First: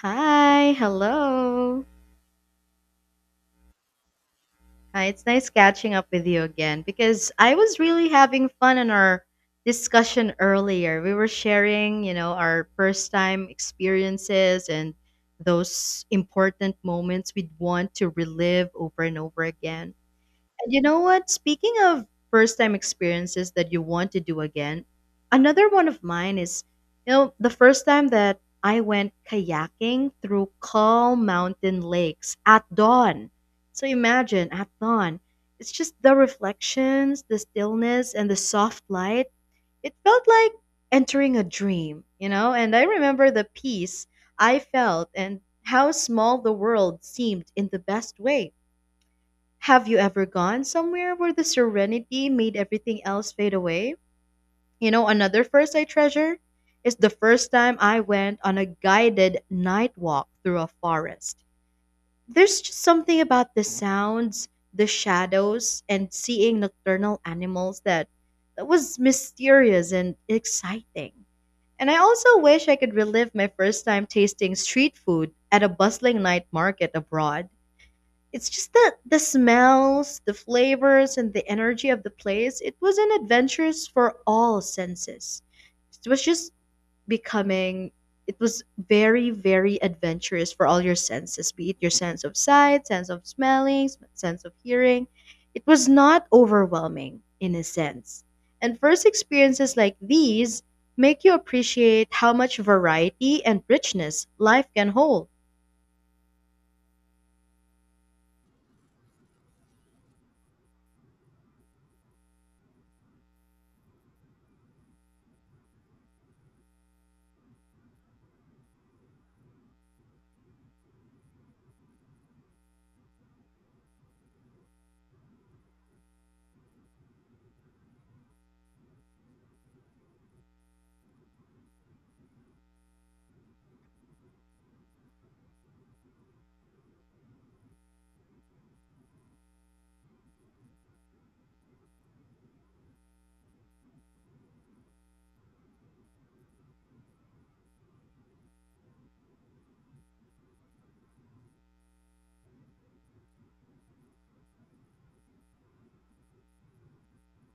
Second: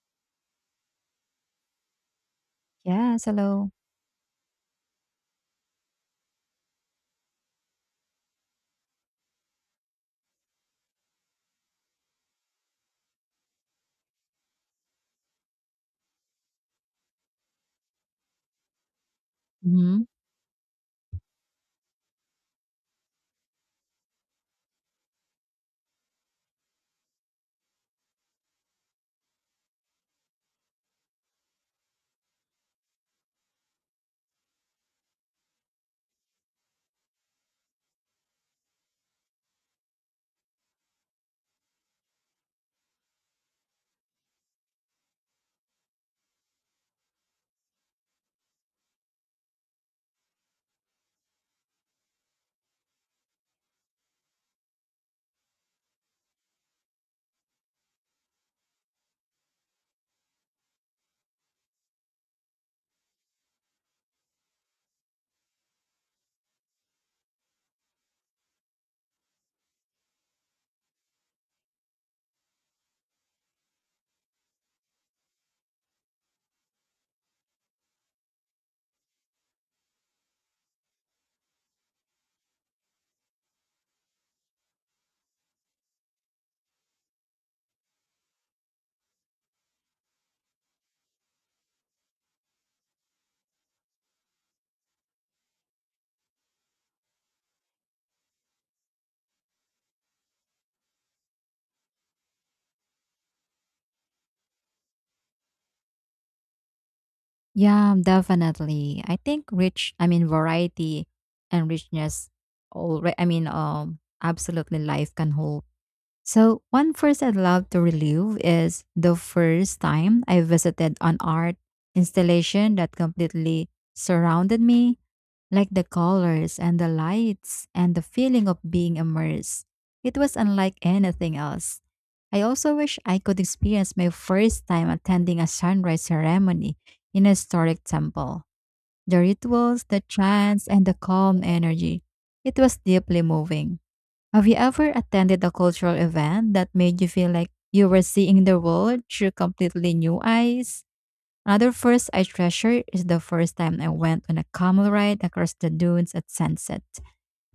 Hi, hello. Yes, hello. Hi, it's nice catching up with you again because I was really having fun in our discussion earlier. We were sharing, you know, our first time experiences and those important moments we'd want to relive over and over again. hmm You know what? Speaking of first time experiences that you want to do again, another one of mine is, you know, the first time that I went kayaking through calm mountain lakes at dawn. So imagine at dawn, it's just the reflections, the stillness, and the soft light. It felt like entering a dream, you know? And I remember the peace I felt and how small the world seemed in the best way. Have you ever gone somewhere where the serenity made everything else fade away? You know, another first I treasure is the first time I went on a guided night walk through a forest. There's just something about the sounds, the shadows, and seeing nocturnal animals that was mysterious and exciting. And I also wish I could relive my first time tasting street food at a bustling night market abroad. It's just that the smells, the flavors, and the energy of the place, it was an adventurous for all senses. It was just becoming, it was very, very adventurous for all your senses, be it your sense of sight, sense of smelling, sense of hearing. It was not overwhelming in a sense. And first experiences like these make you appreciate how much variety and richness life can hold. Yeah, definitely. I think rich, I mean, variety and richness, absolutely life can hold. So, one first I'd love to relive is the first time I visited an art installation that completely surrounded me. Like the colors and the lights and the feeling of being immersed. It was unlike anything else. I also wish I could experience my first time attending a sunrise ceremony in a historic temple. The rituals, the chants, and the calm energy. It was deeply moving. Have you ever attended a cultural event that made you feel like you were seeing the world through completely new eyes? Another first I treasure is the first time I went on a camel ride across the dunes at sunset.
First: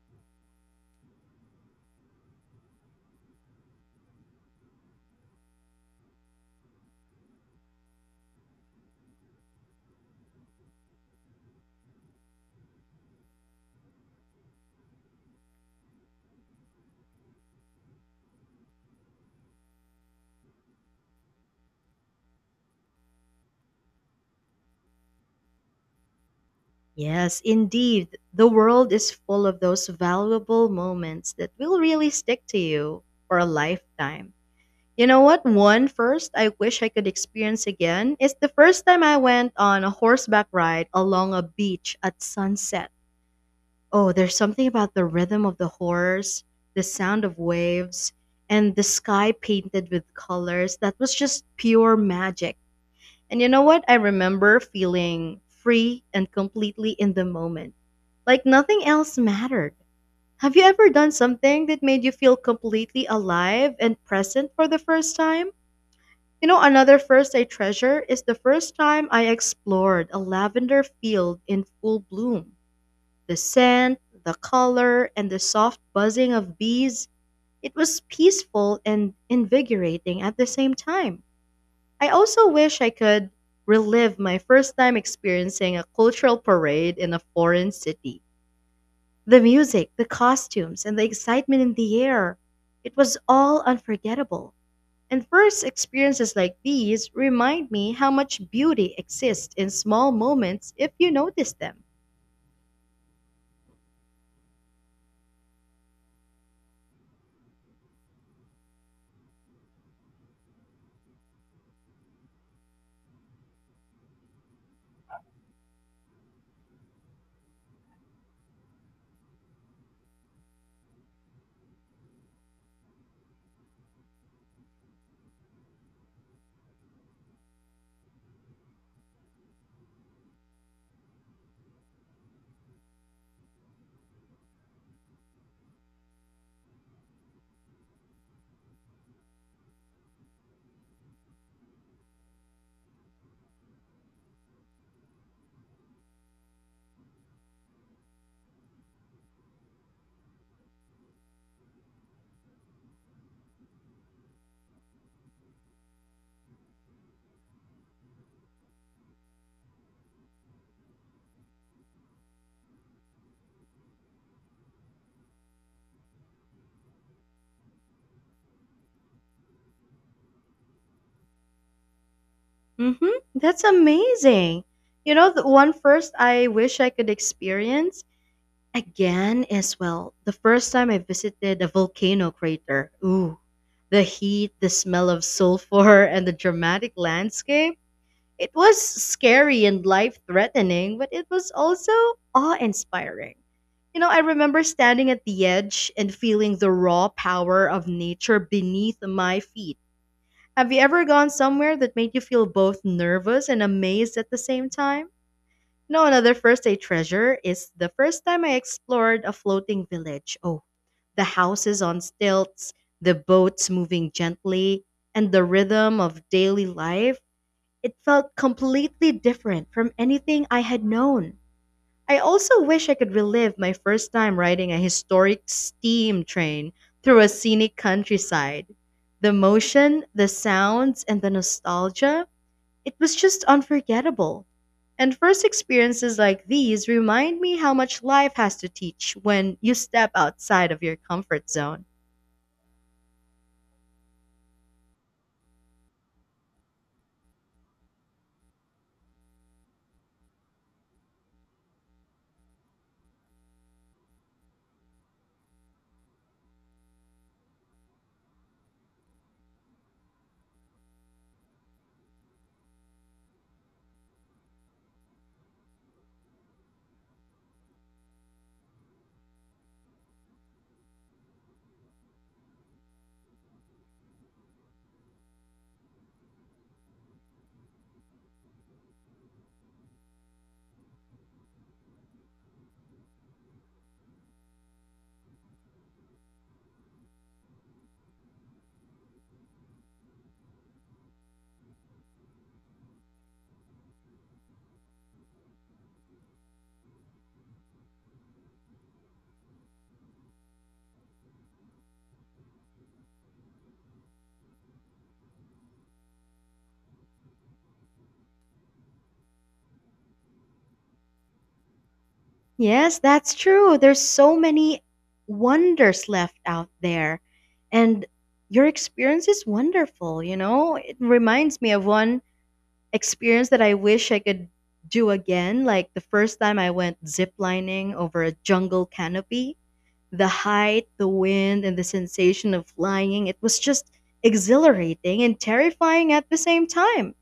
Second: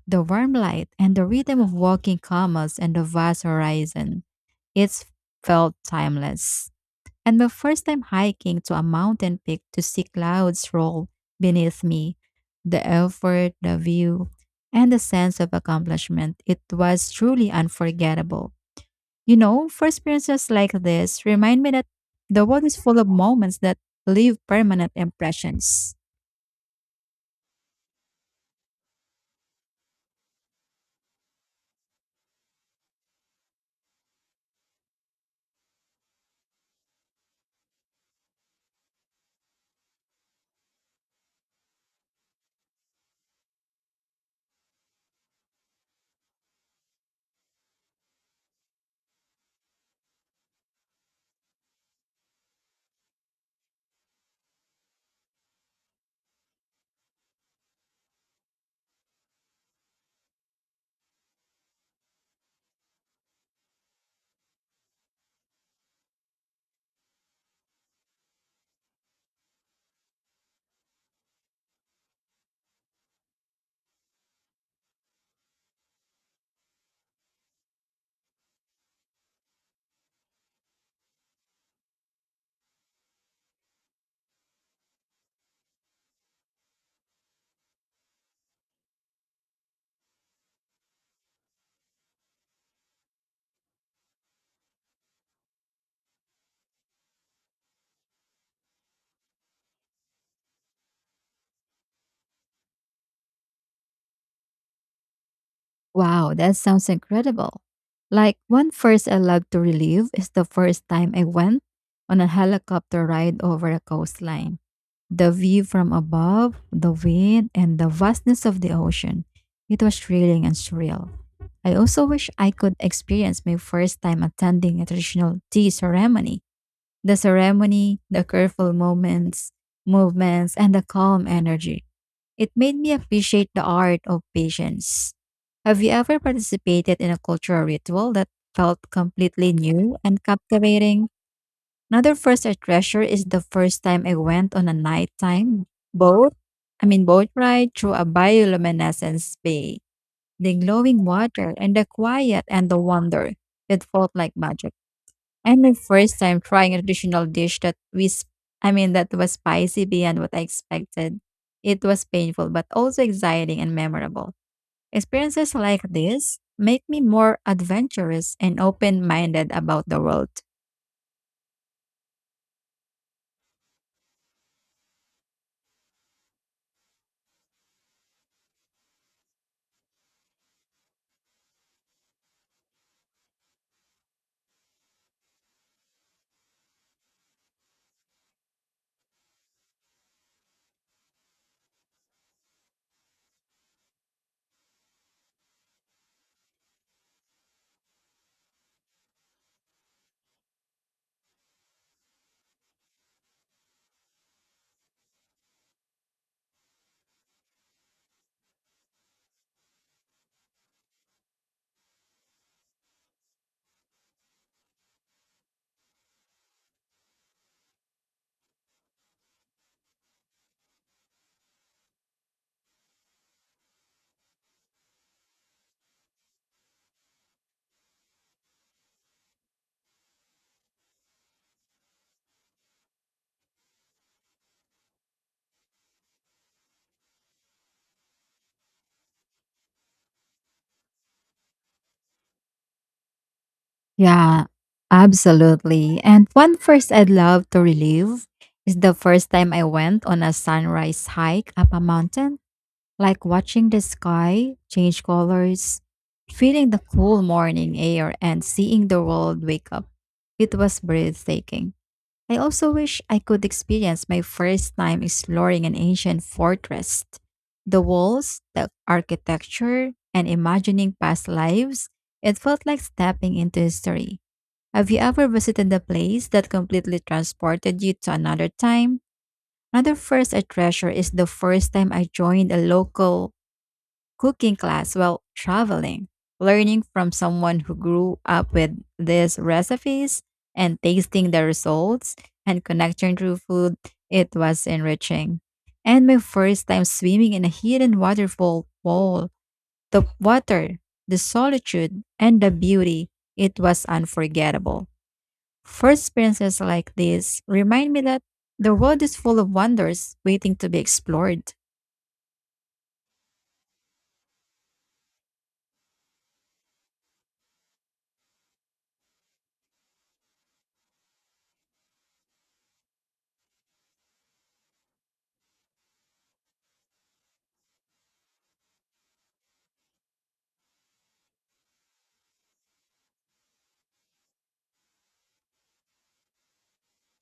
The warm light and the rhythm of walking camels and the vast horizon. It felt timeless. And my first time hiking to a mountain peak to see clouds roll beneath me. The effort, the view, and the sense of accomplishment. It was truly unforgettable. You know, for experiences like this, remind me that the world is full of moments that leave permanent impressions. Yes, indeed. The world is full of those valuable moments that will really stick to you for a lifetime. You know what? One first I wish I could experience again is the first time I went on a horseback ride along a beach at sunset. Oh, there's something about the rhythm of the horse, the sound of waves, and the sky painted with colors that was just pure magic. And you know what? I remember feeling free and completely in the moment, like nothing else mattered. Have you ever done something that made you feel completely alive and present for the first time? You know, another first I treasure is the first time I explored a lavender field in full bloom. The scent, the color, and the soft buzzing of bees, it was peaceful and invigorating at the same time. I also wish I could relive my first time experiencing a cultural parade in a foreign city. The music, the costumes, and the excitement in the air. It was all unforgettable. And first experiences like these remind me how much beauty exists in small moments if you notice them. Wow, that sounds incredible. Like one first I love to relive is the first time I went on a helicopter ride over a coastline. The view from above, the wind, and the vastness of the ocean. It was thrilling and surreal. I also wish I could experience my first time attending a traditional tea ceremony. The ceremony, the movements, and the calm energy. It made me appreciate the art of patience. Have you ever participated in a cultural ritual that felt completely new and captivating? Another first I treasure is the first time I went on a nighttime boat. I mean boat ride through a bioluminescence bay. The glowing water and the quiet and the wonder. It felt like magic. And my first time trying a traditional dish that we, sp- I mean, that was spicy beyond what I expected. It was painful, but also exciting and memorable. Experiences like this make me more adventurous and open minded about the world. Mm-hmm. That's amazing. You know, the one first I wish I could experience again, as well, the first time I visited a volcano crater. Ooh, the heat, the smell of sulfur, and the dramatic landscape. It was scary and life threatening, but it was also awe inspiring. You know, I remember standing at the edge and feeling the raw power of nature beneath my feet. Have you ever gone somewhere that made you feel both nervous and amazed at the same time? No, another first I treasure is the first time I explored a floating village. Oh, the houses on stilts, the boats moving gently, and the rhythm of daily life. It felt completely different from anything I had known. I also wish I could relive my first time riding a historic steam train through a scenic countryside. The motion, the sounds, and the nostalgia, it was just unforgettable. And first experiences like these remind me how much life has to teach when you step outside of your comfort zone. Yeah, absolutely. And one first I'd love to relive is the first time I went on a sunrise hike up a mountain. Like watching the sky change colors, feeling the cool morning air, and seeing the world wake up. It was breathtaking. I also wish I could experience my first time exploring an ancient fortress. The walls, the architecture, and imagining past lives, it felt like stepping into history. Have you ever visited a place that completely transported you to another time? Another first I treasure is the first time I joined a local cooking class while traveling, learning from someone who grew up with these recipes and tasting the results and connection through food, it was enriching. And my first time swimming in a hidden waterfall pool, the water, the solitude, and the beauty, it was unforgettable. First experiences like this remind me that the world is full of wonders waiting to be explored. Yes, that's true. There's so many wonders left out there. And your experience is wonderful, you know? It reminds me of one experience that I wish I could do again, like the first time I went ziplining over a jungle canopy. The height, the wind, and the sensation of flying, it was just exhilarating and terrifying at the same time.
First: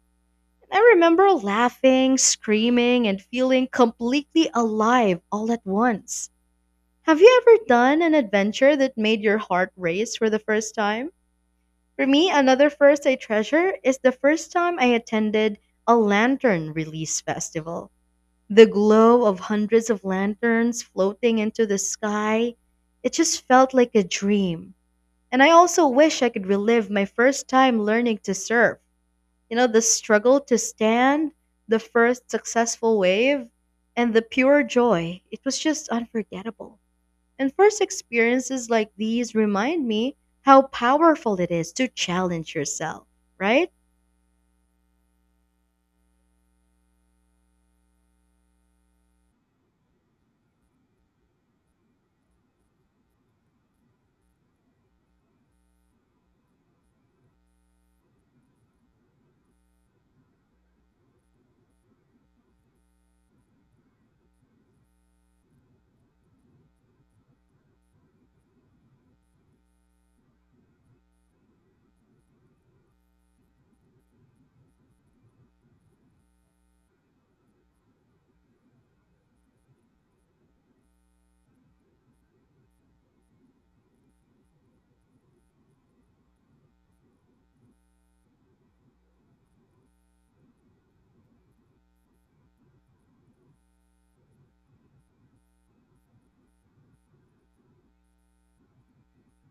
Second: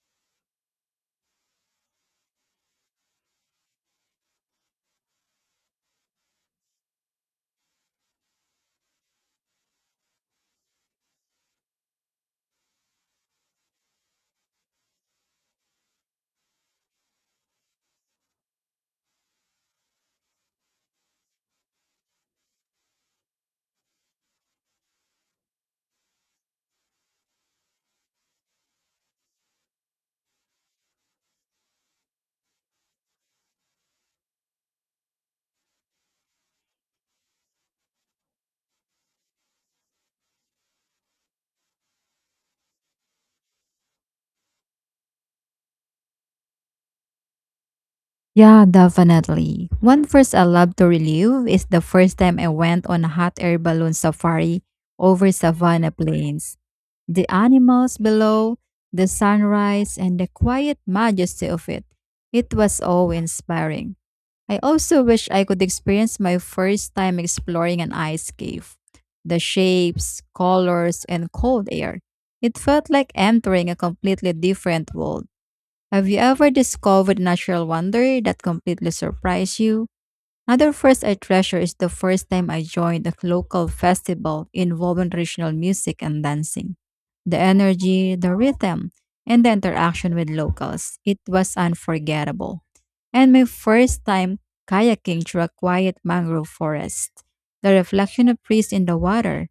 I remember laughing, screaming, and feeling completely alive all at once. Have you ever done an adventure that made your heart race for the first time? For me, another first I treasure is the first time I attended a lantern release festival. The glow of hundreds of lanterns floating into the sky, it just felt like a dream. And I also wish I could relive my first time learning to surf. You know, the struggle to stand, the first successful wave, and the pure joy. It was just unforgettable. And first experiences like these remind me how powerful it is to challenge yourself, right? Yeah, definitely. One first I love to relive is the first time I went on a hot air balloon safari over Savannah Plains. The animals below, the sunrise, and the quiet majesty of it. It was awe inspiring. I also wish I could experience my first time exploring an ice cave. The shapes, colors, and cold air. It felt like entering a completely different world. Have you ever discovered natural wonder that completely surprised you? Another first I treasure is the first time I joined a local festival involving traditional music and dancing. The energy, the rhythm, and the interaction with locals. It was unforgettable. And my first time kayaking through a quiet mangrove forest. The reflection of trees in the water,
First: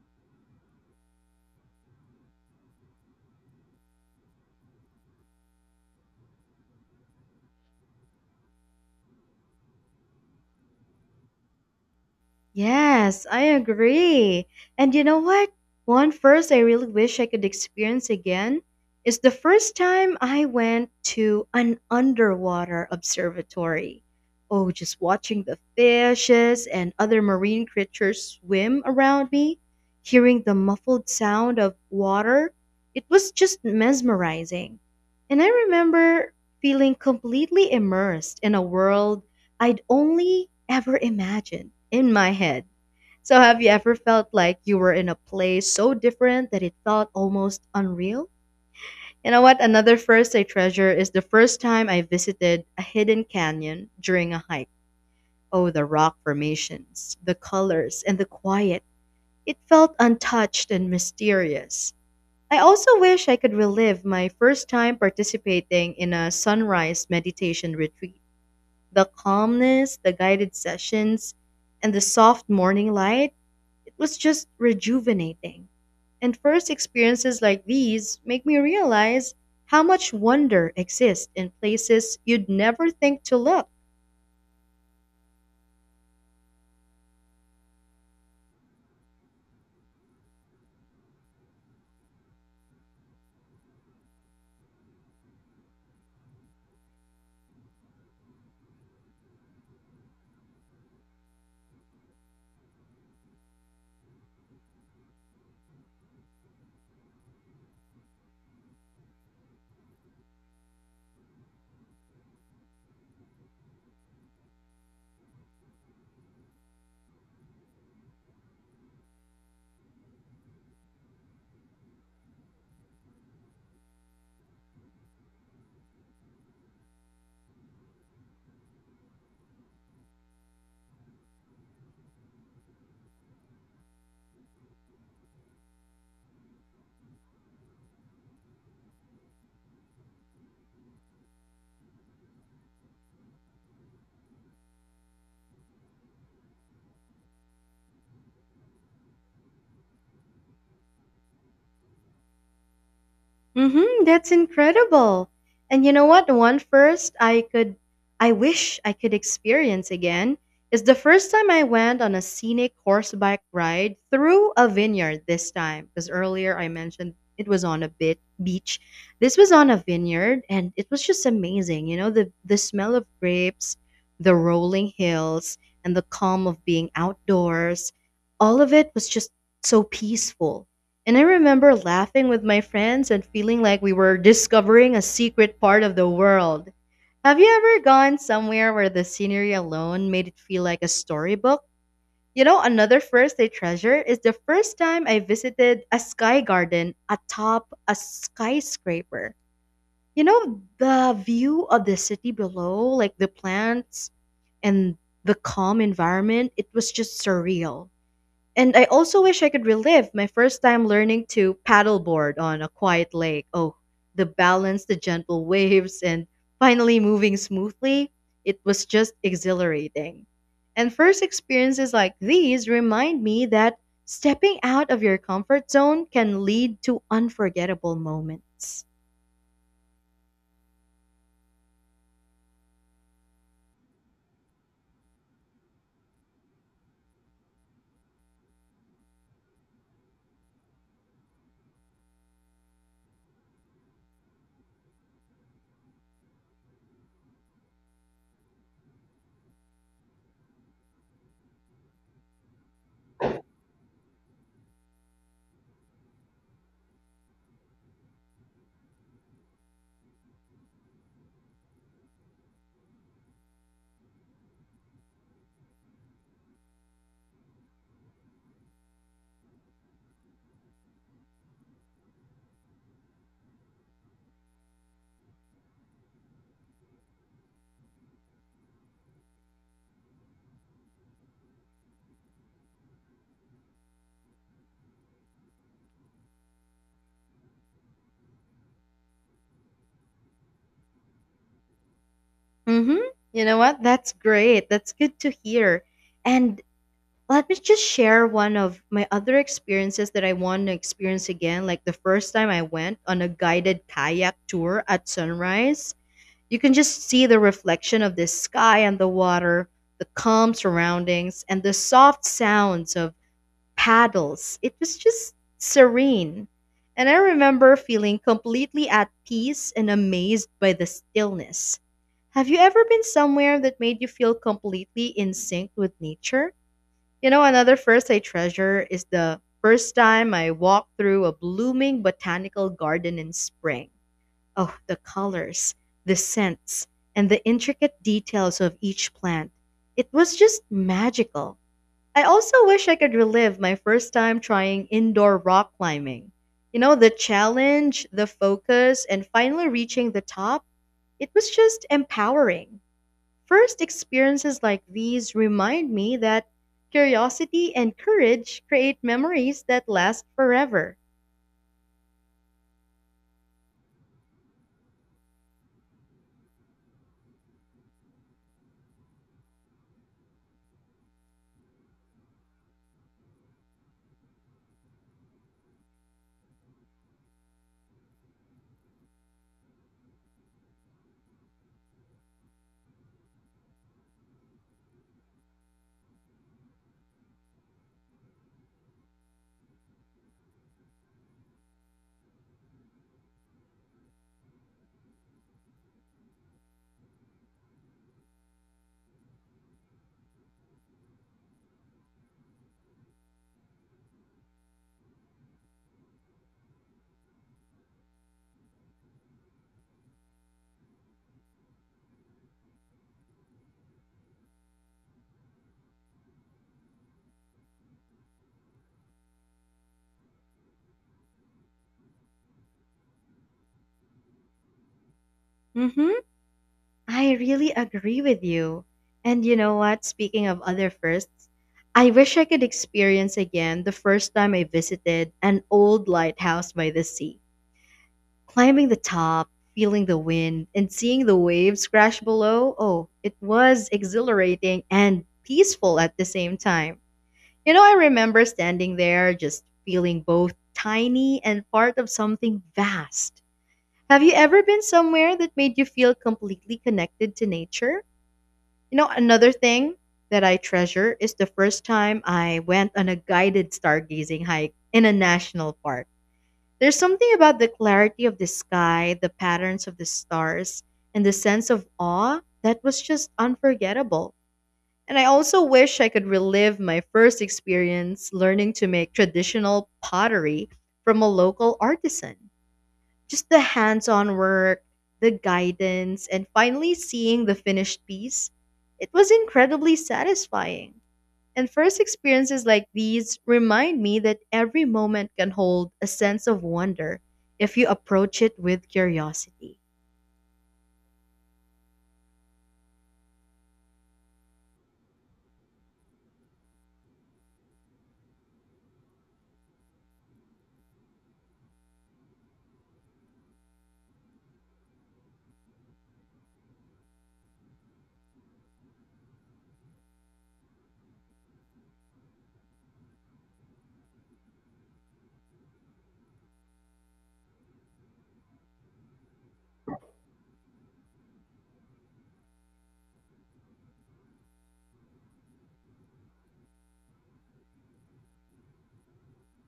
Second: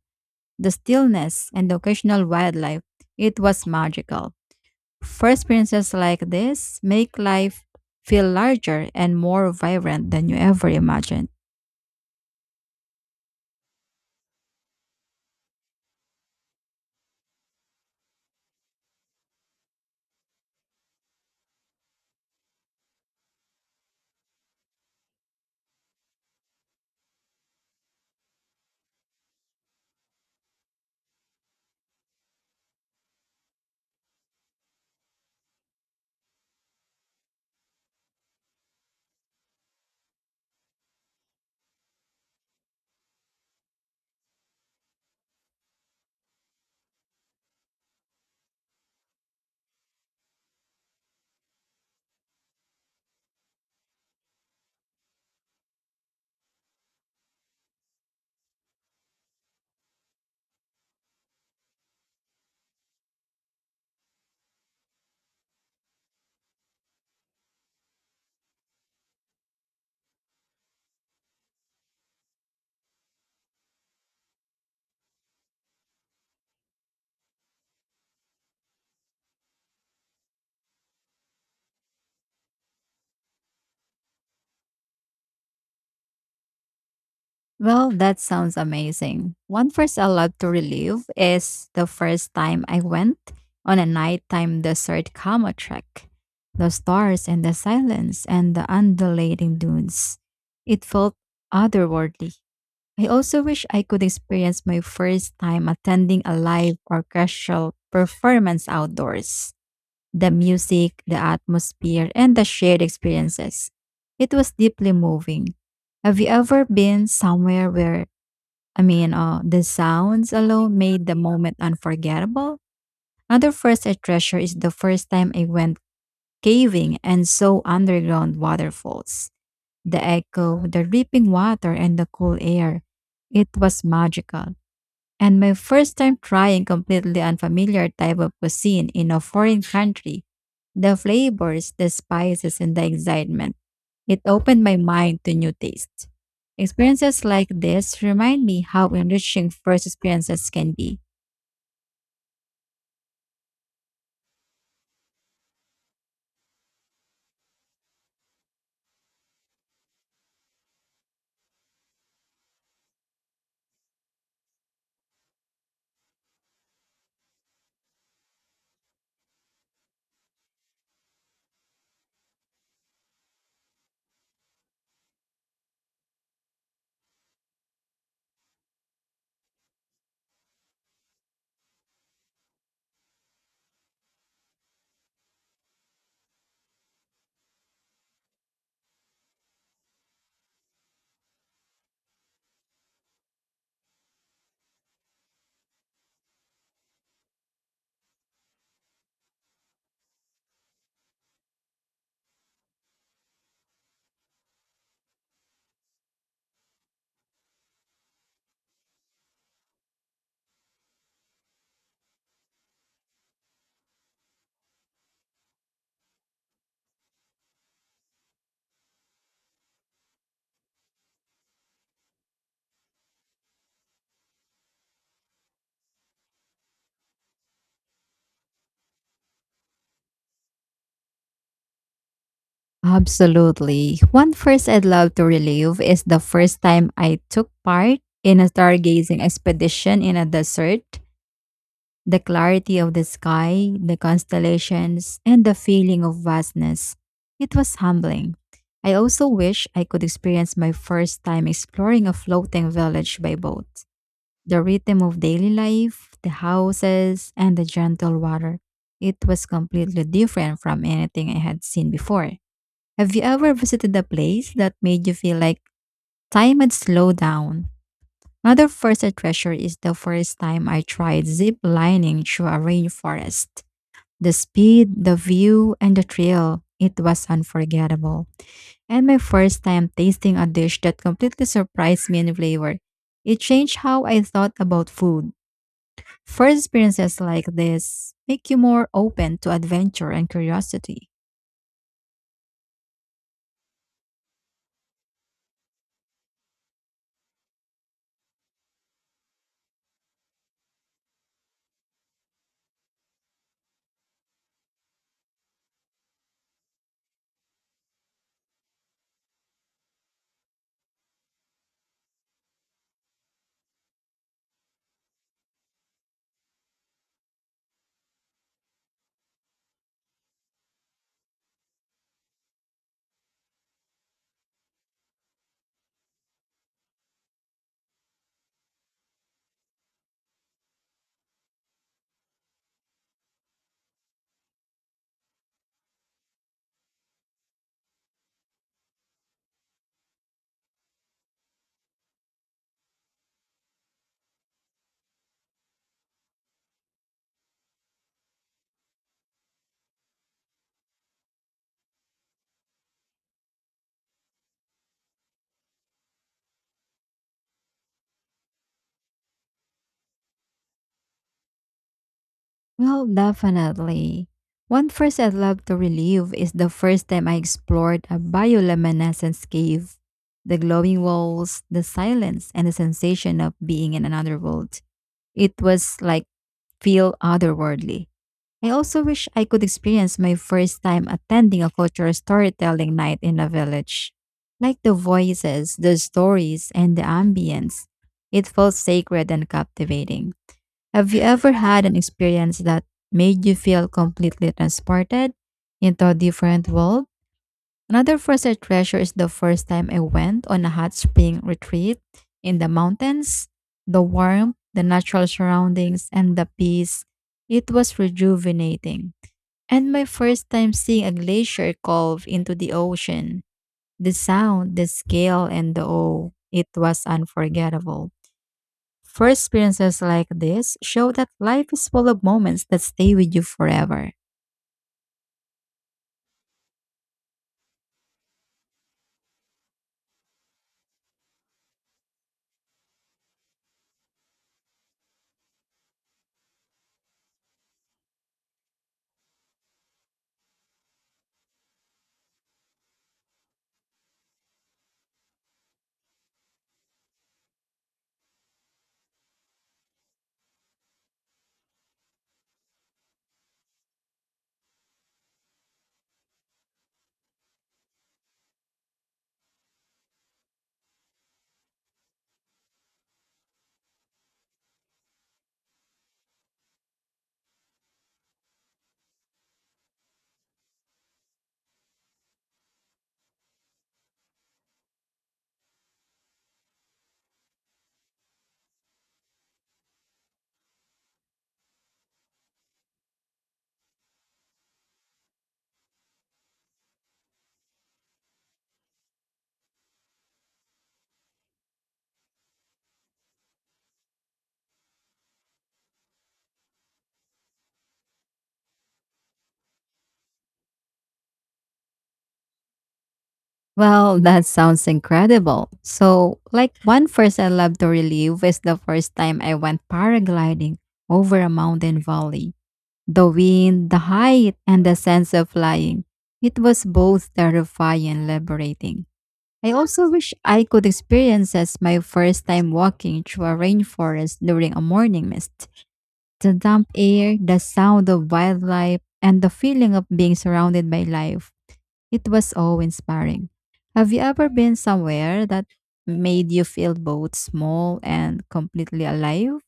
the stillness, and the occasional wildlife. It was magical. For experiences like this make life feel larger and more vibrant than you ever imagined. Yes, I agree. And you know what? One first I really wish I could experience again is the first time I went to an underwater observatory. Oh, just watching the fishes and other marine creatures swim around me, hearing the muffled sound of water, it was just mesmerizing. And I remember feeling completely immersed in a world I'd only ever imagined in my head. So, have you ever felt like you were in a place so different that it felt almost unreal? You know what? Another first I treasure is the first time I visited a hidden canyon during a hike. Oh, the rock formations, the colors, and the quiet. It felt untouched and mysterious. I also wish I could relive my first time participating in a sunrise meditation retreat. The calmness, the guided sessions, and the soft morning light, it was just rejuvenating. And first experiences like these make me realize how much wonder exists in places you'd never think to look. Well, that sounds amazing. One first I love to relive is the first time I went on a nighttime desert camel trek. The stars and the silence and the undulating dunes. It felt otherworldly. I also wish I could experience my first time attending a live orchestral performance outdoors. The music, the atmosphere, and the shared experiences. It was deeply moving. Have you ever been somewhere where, I mean, the sounds alone made the moment unforgettable? Another first I treasure is the first time I went caving and saw underground waterfalls. The echo, the dripping water, and the cool air. It was magical, and my first time trying completely unfamiliar type of cuisine in a foreign country. The flavors, the spices, and the excitement. It opened my mind to new tastes. Experiences like this remind me how enriching first experiences can be. Mm-hmm, that's incredible. And you know what? One first I could, I wish I could experience again is the first time I went on a scenic horseback ride through a vineyard this time. Because earlier I mentioned it was on a bit beach. This was on a vineyard and it was just amazing. You know, the smell of grapes, the rolling hills, and the calm of being outdoors. All of it was just so peaceful and I remember laughing with my friends and feeling like we were discovering a secret part of the world. Have you ever gone somewhere where the scenery alone made it feel like a storybook? You know, another first I treasure is the first time I visited a sky garden atop a skyscraper. You know, the view of the city below, like the plants and the calm environment, it was just surreal. And I also wish I could relive my first time learning to paddleboard on a quiet lake. Oh, the balance, the gentle waves, and finally moving smoothly. It was just exhilarating. And first experiences like these remind me that stepping out of your comfort zone can lead to unforgettable moments. Absolutely. One first I'd love to relive is the first time I took part in a stargazing expedition in a desert. The clarity of the sky, the constellations, and the feeling of vastness. It was humbling. I also wish I could experience my first time exploring a floating village by boat. The rhythm of daily life, the houses, and the gentle water. It was completely different from anything I had seen before. Have you ever visited a place that made you feel like time had slowed down? Another forest treasure is the first time I tried zip lining through a rainforest. The speed, the view, and the thrill, it was unforgettable. And my first time tasting a dish that completely surprised me in flavor. It changed how I thought about food. First experiences like this make you more open to adventure and curiosity. Mm-hmm. You know what? That's great. That's good to hear. And let me just share one of my other experiences that I want to experience again. Like the first time I went on a guided kayak tour at sunrise, you can just see the reflection of the sky and the water, the calm surroundings, and the soft sounds of paddles. It was just serene. And I remember feeling completely at peace and amazed by the stillness. Have you ever been somewhere that made you feel completely in sync with nature? You know, another first I treasure is the first time I walked through a blooming botanical garden in spring. Oh, the colors, the scents, and the intricate details of each plant. It was just magical. I also wish I could relive my first time trying indoor rock climbing. You know, the challenge, the focus, and finally reaching the top, it was just empowering. First experiences like these remind me that curiosity and courage create memories that last forever. Well, definitely. One first I'd love to relive is the first time I explored a bioluminescence cave. The glowing walls, the silence, and the sensation of being in another world. It was like feel otherworldly. I also wish I could experience my first time attending a cultural storytelling night in a village. Like the voices, the stories, and the ambience, it felt sacred and captivating. Have you ever had an experience that made you feel completely transported into a different world? Another first I treasure is the first time I went on a hot spring retreat in the mountains. The warmth, the natural surroundings, and the peace. It was rejuvenating. And my first time seeing a glacier calve into the ocean. The sound, the scale, and the awe. It was unforgettable. First experiences like this show that life is full of moments that stay with you forever. Mhm. I really agree with you. And you know what, speaking of other firsts, I wish I could experience again the first time I visited an old lighthouse by the sea. Climbing the top, feeling the wind, and seeing the waves crash below, oh, it was exhilarating and peaceful at the same time. You know, I remember standing there just feeling both tiny and part of something vast. Have you ever been somewhere that made you feel completely connected to nature? You know, another thing that I treasure is the first time I went on a guided stargazing hike in a national park. There's something about the clarity of the sky, the patterns of the stars, and the sense of awe that was just unforgettable. And I also wish I could relive my first experience learning to make traditional pottery from a local artisan. Just the hands on work, the guidance, and finally seeing the finished piece. It was incredibly satisfying. And first experiences like these remind me that every moment can hold a sense of wonder if you approach it with curiosity. Well, that sounds incredible. So, like one first I love to relive is the first time I went paragliding over a mountain valley. The wind, the height, and the sense of flying. It was both terrifying and liberating. I also wish I could experience as my first time walking through a rainforest during a morning mist. The damp air, the sound of wildlife, and the feeling of being surrounded by life. It was awe inspiring. Have you ever been somewhere that made you feel both small and completely alive?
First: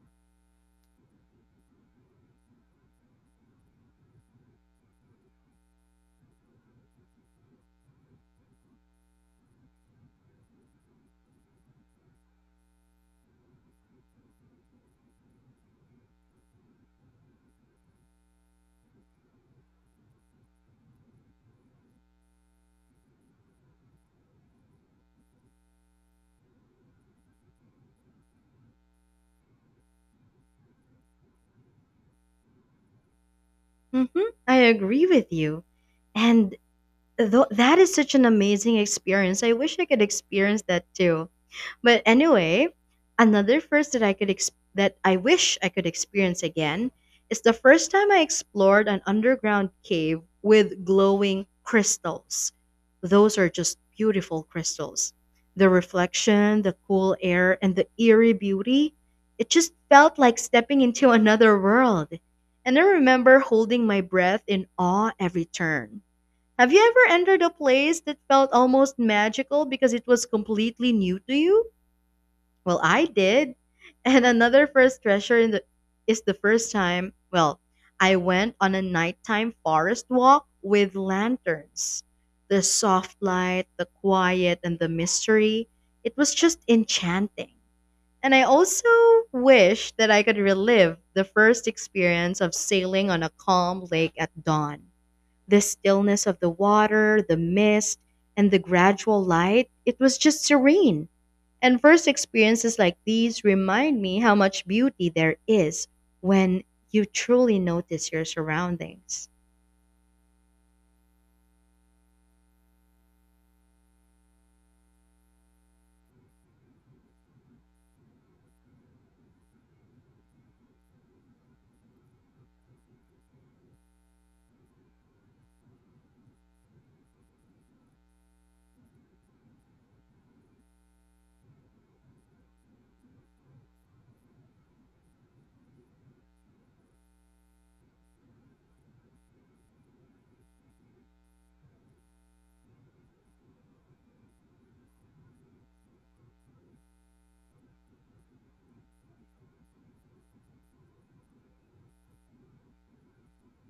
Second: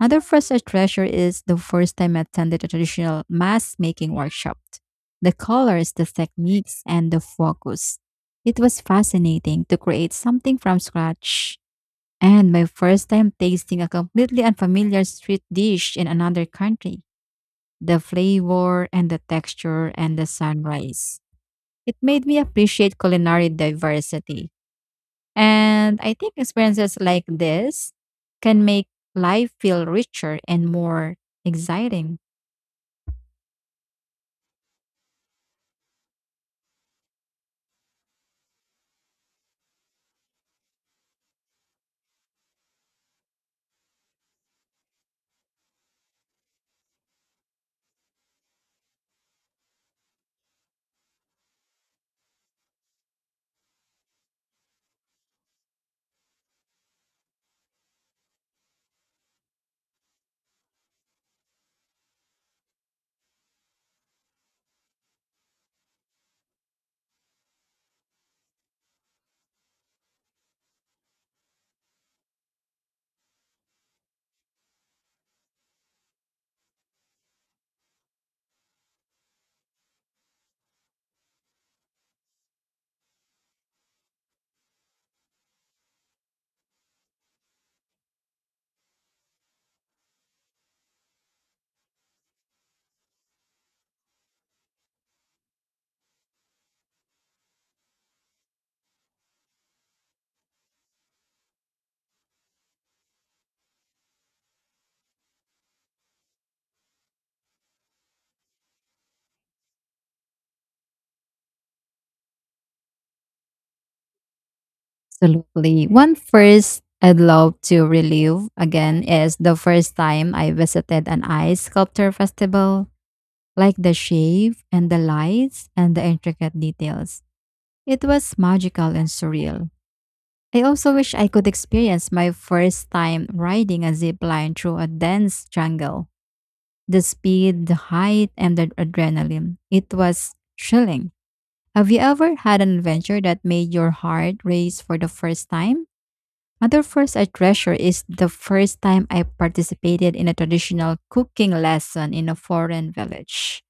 Another first I treasure is the first time I attended a traditional mask making workshop. The colors, the techniques, and the focus. It was fascinating to create something from scratch. And my first time tasting a completely unfamiliar street dish in another country, the flavor and the texture and the sunrise. It made me appreciate culinary diversity. And I think experiences like this can make life feel richer and more exciting. Hmm. I agree with you. And though that is such an amazing experience. I wish I could experience that too. But anyway, another first that that I wish I could experience again is the first time I explored an underground cave with glowing crystals. Those are just beautiful crystals. The reflection, the cool air, and the eerie beauty, it just felt like stepping into another world. And I remember holding my breath in awe every turn. Have you ever entered a place that felt almost magical because it was completely new to you? Well, I did. And another first treasure in is the first time, well, I went on a nighttime forest walk with lanterns. The soft light, the quiet, and the mystery, it was just enchanting. And I also wish that I could relive the first experience of sailing on a calm lake at dawn. The stillness of the water, the mist, and the gradual light, it was just serene. And first experiences like these remind me how much beauty there is when you truly notice your surroundings. Absolutely. One first I'd love to relive again is the first time I visited an ice sculpture festival, like the shape and the lights and the intricate details. It was magical and surreal. I also wish I could experience my first time riding a zip line through a dense jungle. The speed, the height, and the adrenaline. It was chilling. Have you ever had an adventure that made your heart race for the first time? Other first I treasure is the first time I participated in a traditional cooking lesson in a foreign village.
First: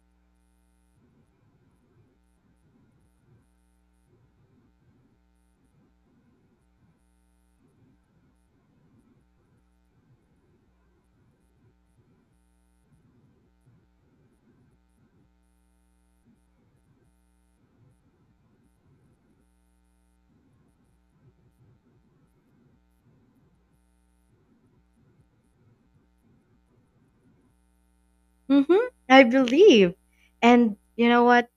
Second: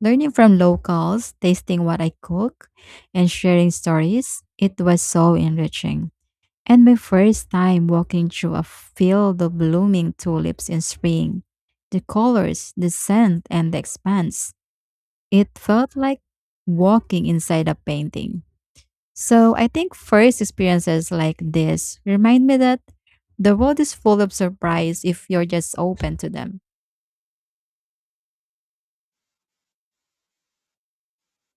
Learning from locals, tasting what I cook, and sharing stories, it was so enriching, and my first time walking through a field of blooming tulips in spring. The colors, the scent, and the expanse. It felt like walking inside a painting. So I think first experiences like this remind me that the world is full of surprise if you're just open to them. Mm-hmm, I believe. And you know what?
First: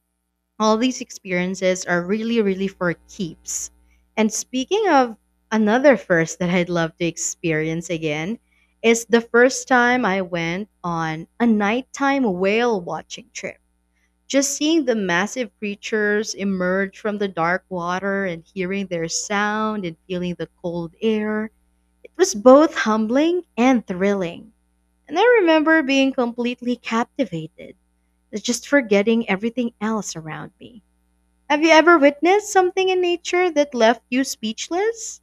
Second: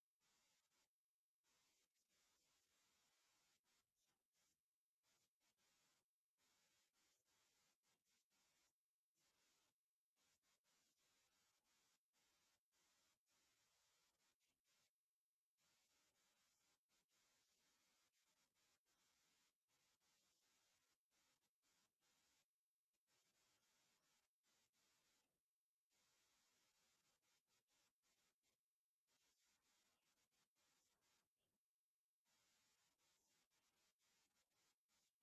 All these experiences are really, really for keeps. And speaking of another first that I'd love to experience again, is the first time I went on a nighttime whale watching trip. Just seeing the massive creatures emerge from the dark water and hearing their sound and feeling the cold air, it was both humbling and thrilling. And I remember being completely captivated, just forgetting everything else around me. Have you ever witnessed something in nature that left you speechless?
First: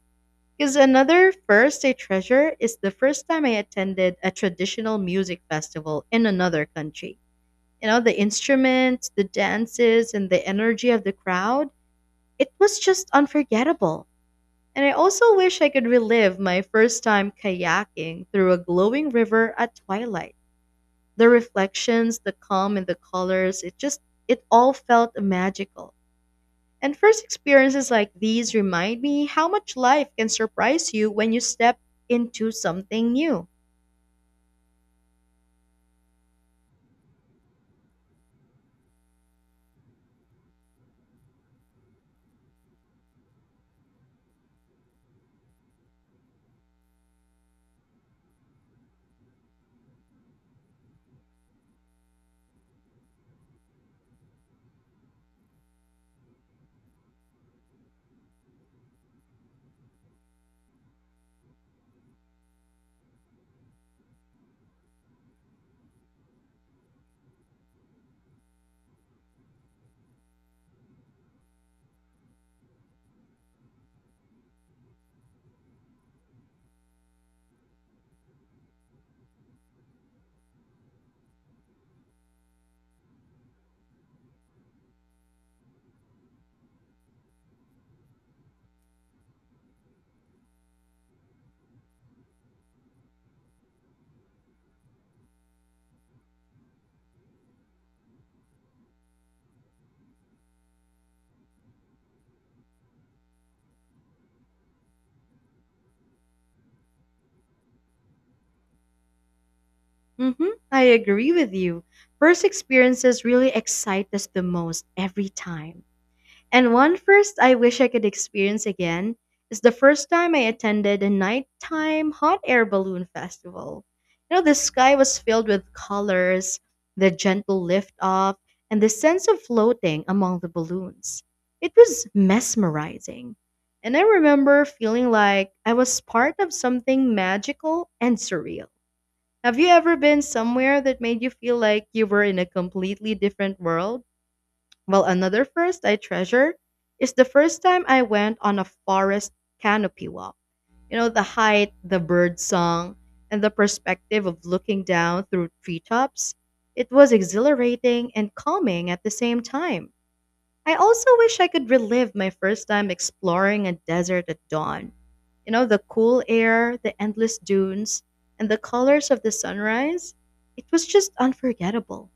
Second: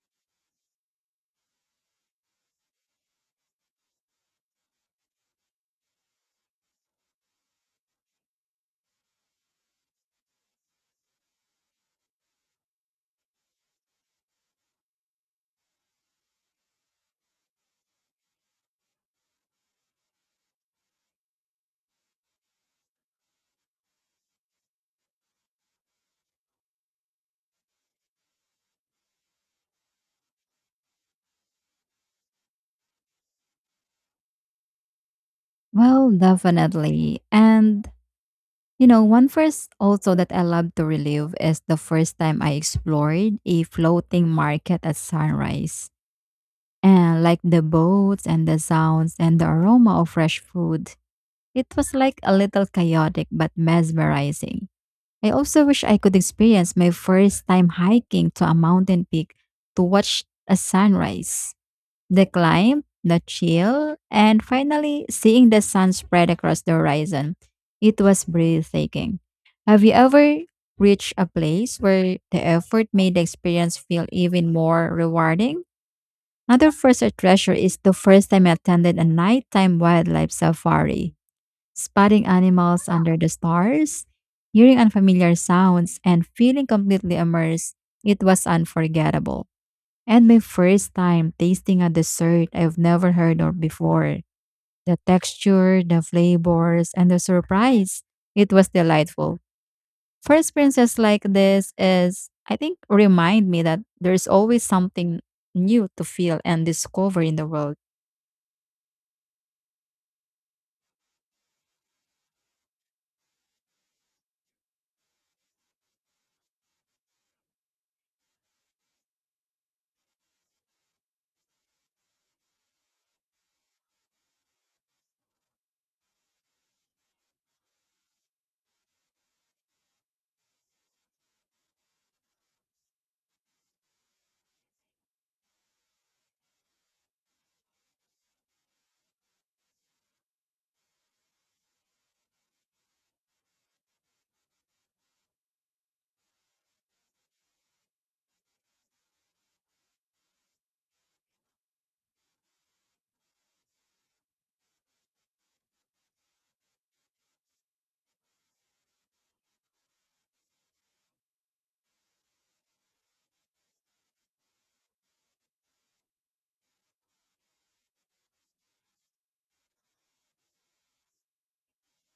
Because another first I treasure is the first time I attended a traditional music festival in another country. You know, the instruments, the dances, and the energy of the crowd, it was just unforgettable. And I also wish I could relive my first time kayaking through a glowing river at twilight. The reflections, the calm, and the colors, it just, it all felt magical. And first experiences like these remind me how much life can surprise you when you step into something new. Well, definitely. And you know, one first also that I love to relive is the first time I explored a floating market at sunrise. And like the boats and the sounds and the aroma of fresh food, it was like a little chaotic but mesmerizing. I also wish I could experience my first time hiking to a mountain peak to watch a sunrise. The climb, the chill, and finally seeing the sun spread across the horizon. It was breathtaking. Have you ever reached a place where the effort made the experience feel even more rewarding? Another first I treasure is the first time I attended a nighttime wildlife safari, spotting animals under the stars, hearing unfamiliar sounds, and feeling completely immersed. It was unforgettable. And my first time tasting a dessert I've never heard of before. The texture, the flavors, and the surprise. It was delightful. First experiences like this is, I think, remind me that there's always something new to feel and discover in the world. Hmm, I agree with you. First experiences really excite us the most every time. And one first I wish I could experience again is the first time I attended a nighttime hot air balloon festival. You know, the sky was filled with colors, the gentle lift off, and the sense of floating among the balloons. It was mesmerizing. And I remember feeling like I was part of something magical and surreal. Have you ever been somewhere that made you feel like you were in a completely different world? Well, another first I treasure is the first time I went on a forest canopy walk. You know, the height, the bird song, and the perspective of looking down through treetops. It was exhilarating and calming at the same time. I also wish I could relive my first time exploring a desert at dawn. You know, the cool air, the endless dunes, and the colors of the sunrise. It was just unforgettable.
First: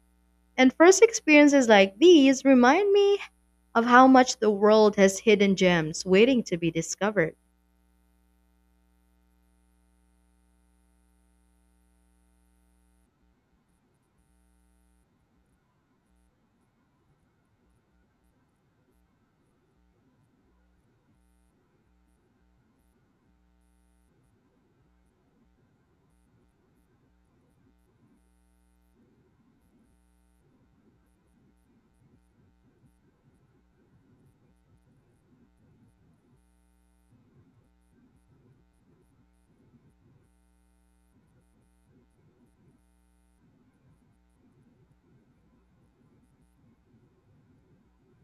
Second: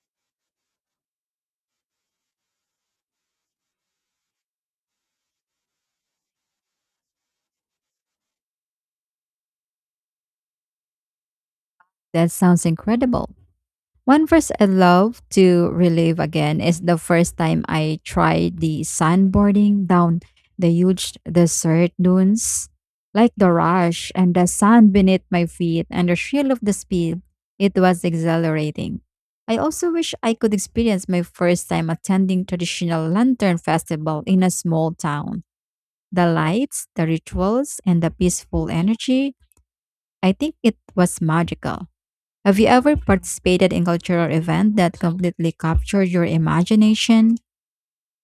And first experiences like these remind me of how much the world has hidden gems waiting to be discovered. That sounds incredible. One verse I love to relive again is the first time I tried the sandboarding down the huge desert dunes. Like the rush and the sand beneath my feet and the thrill of the speed, it was exhilarating. I also wish I could experience my first time attending traditional lantern festival in a small town. The lights, the rituals, and the peaceful energy, I think it was magical. Have you ever participated in cultural event that completely captured your imagination?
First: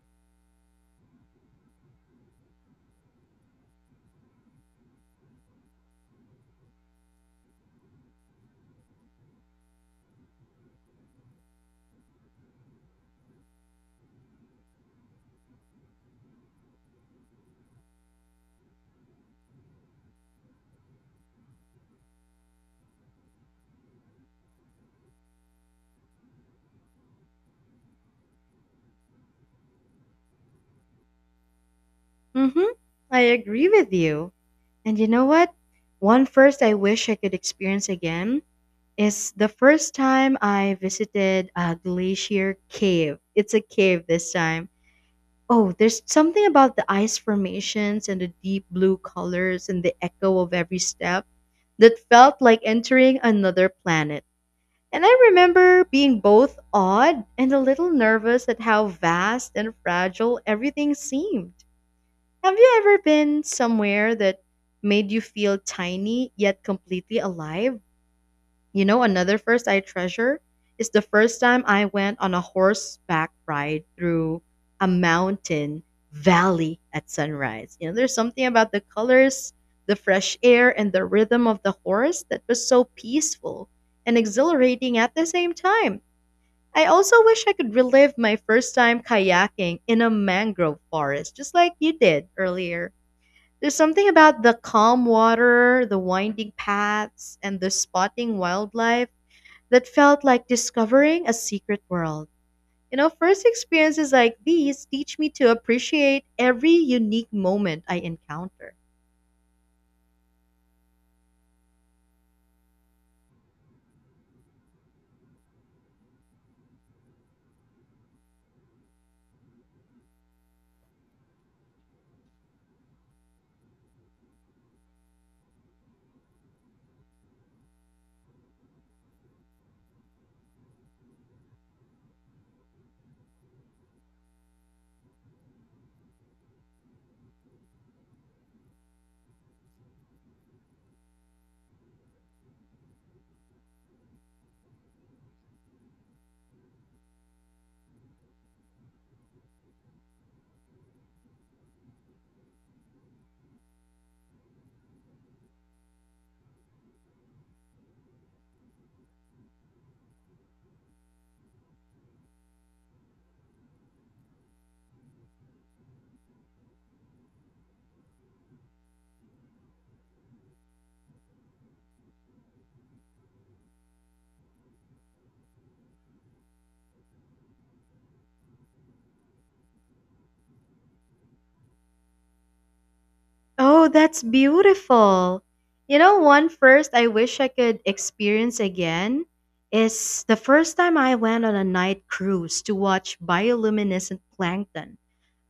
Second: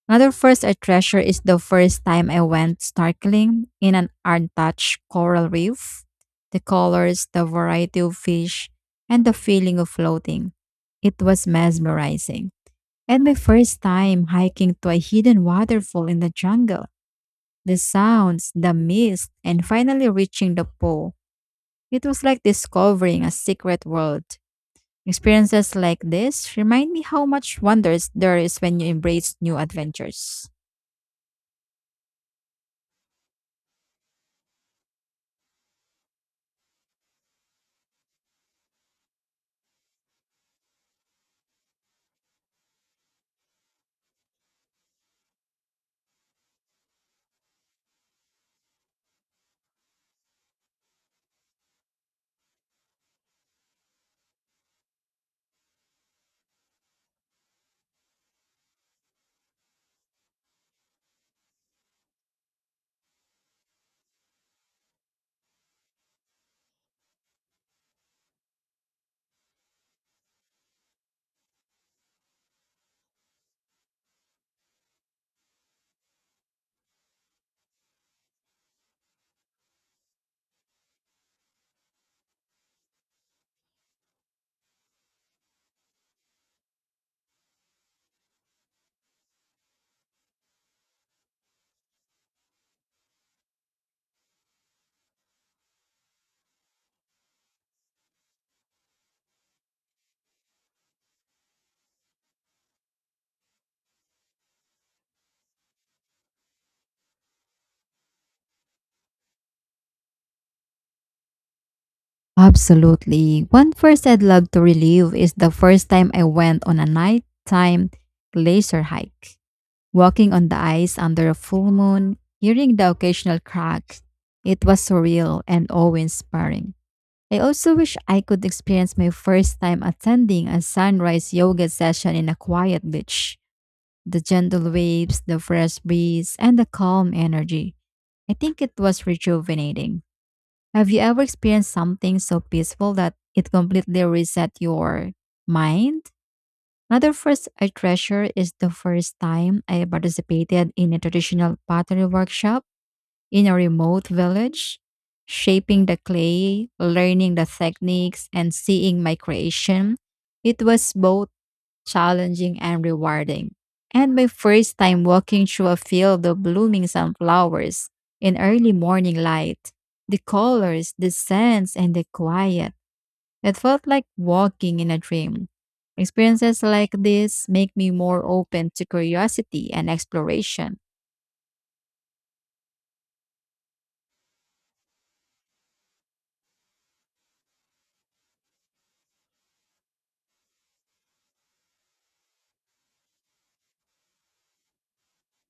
Another first I treasure is the first time I went snorkeling in an untouched coral reef. The colors, the variety of fish, and the feeling of floating. It was mesmerizing. And my first time hiking to a hidden waterfall in the jungle. The sounds, the mist, and finally reaching the pool. It was like discovering a secret world. Experiences like this remind me how much wonders there is when you embrace new adventures. Mm-hmm. I agree with you. And you know what? One first I wish I could experience again is the first time I visited a glacier cave. It's a cave this time. Oh, there's something about the ice formations and the deep blue colors and the echo of every step that felt like entering another planet. And I remember being both awed and a little nervous at how vast and fragile everything seemed. Have you ever been somewhere that made you feel tiny yet completely alive? You know, another first I treasure is the first time I went on a horseback ride through a mountain valley at sunrise. You know, there's something about the colors, the fresh air, and the rhythm of the horse that was so peaceful and exhilarating at the same time. I also wish I could relive my first time kayaking in a mangrove forest, just like you did earlier. There's something about the calm water, the winding paths, and the spotting wildlife that felt like discovering a secret world. You know, first experiences like these teach me to appreciate every unique moment I encounter. Absolutely. One first I'd love to relive is the first time I went on a nighttime glacier hike. Walking on the ice under a full moon, hearing the occasional crack, it was surreal and awe-inspiring. I also wish I could experience my first time attending a sunrise yoga session in a quiet beach. The gentle waves, the fresh breeze, and the calm energy. I think it was rejuvenating. Have you ever experienced something so peaceful that it completely reset your mind? Another first I treasure is the first time I participated in a traditional pottery workshop in a remote village, shaping the clay, learning the techniques, and seeing my creation. It was both challenging and rewarding. And my first time walking through a field of blooming sunflowers in early morning light. The colors, the scents, and the quiet. It felt like walking in a dream. Experiences like this make me more open to curiosity and exploration. Oh, that's beautiful. You know, one first I wish I could experience again is the first time I went on a night cruise to watch bioluminescent plankton.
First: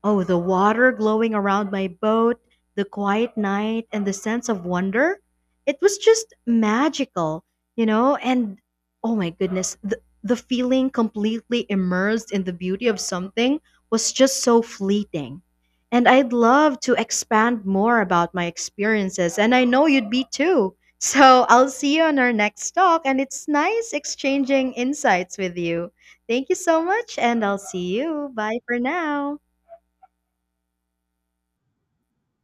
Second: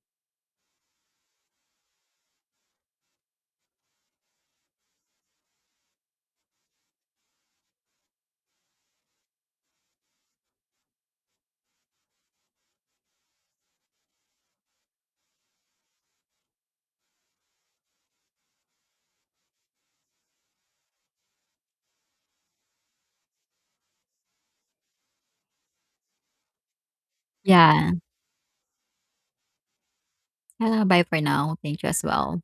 Oh, the water glowing around my boat, the quiet night, and the sense of wonder. It was just magical, you know? And oh my goodness, the feeling completely immersed in the beauty of something was just so fleeting. And I'd love to expand more about my experiences, and I know you'd be too. So I'll see you on our next talk, and it's nice exchanging insights with you. Thank you so much, and I'll Yeah. see you. Bye for now. Bye for now. Thank you as well.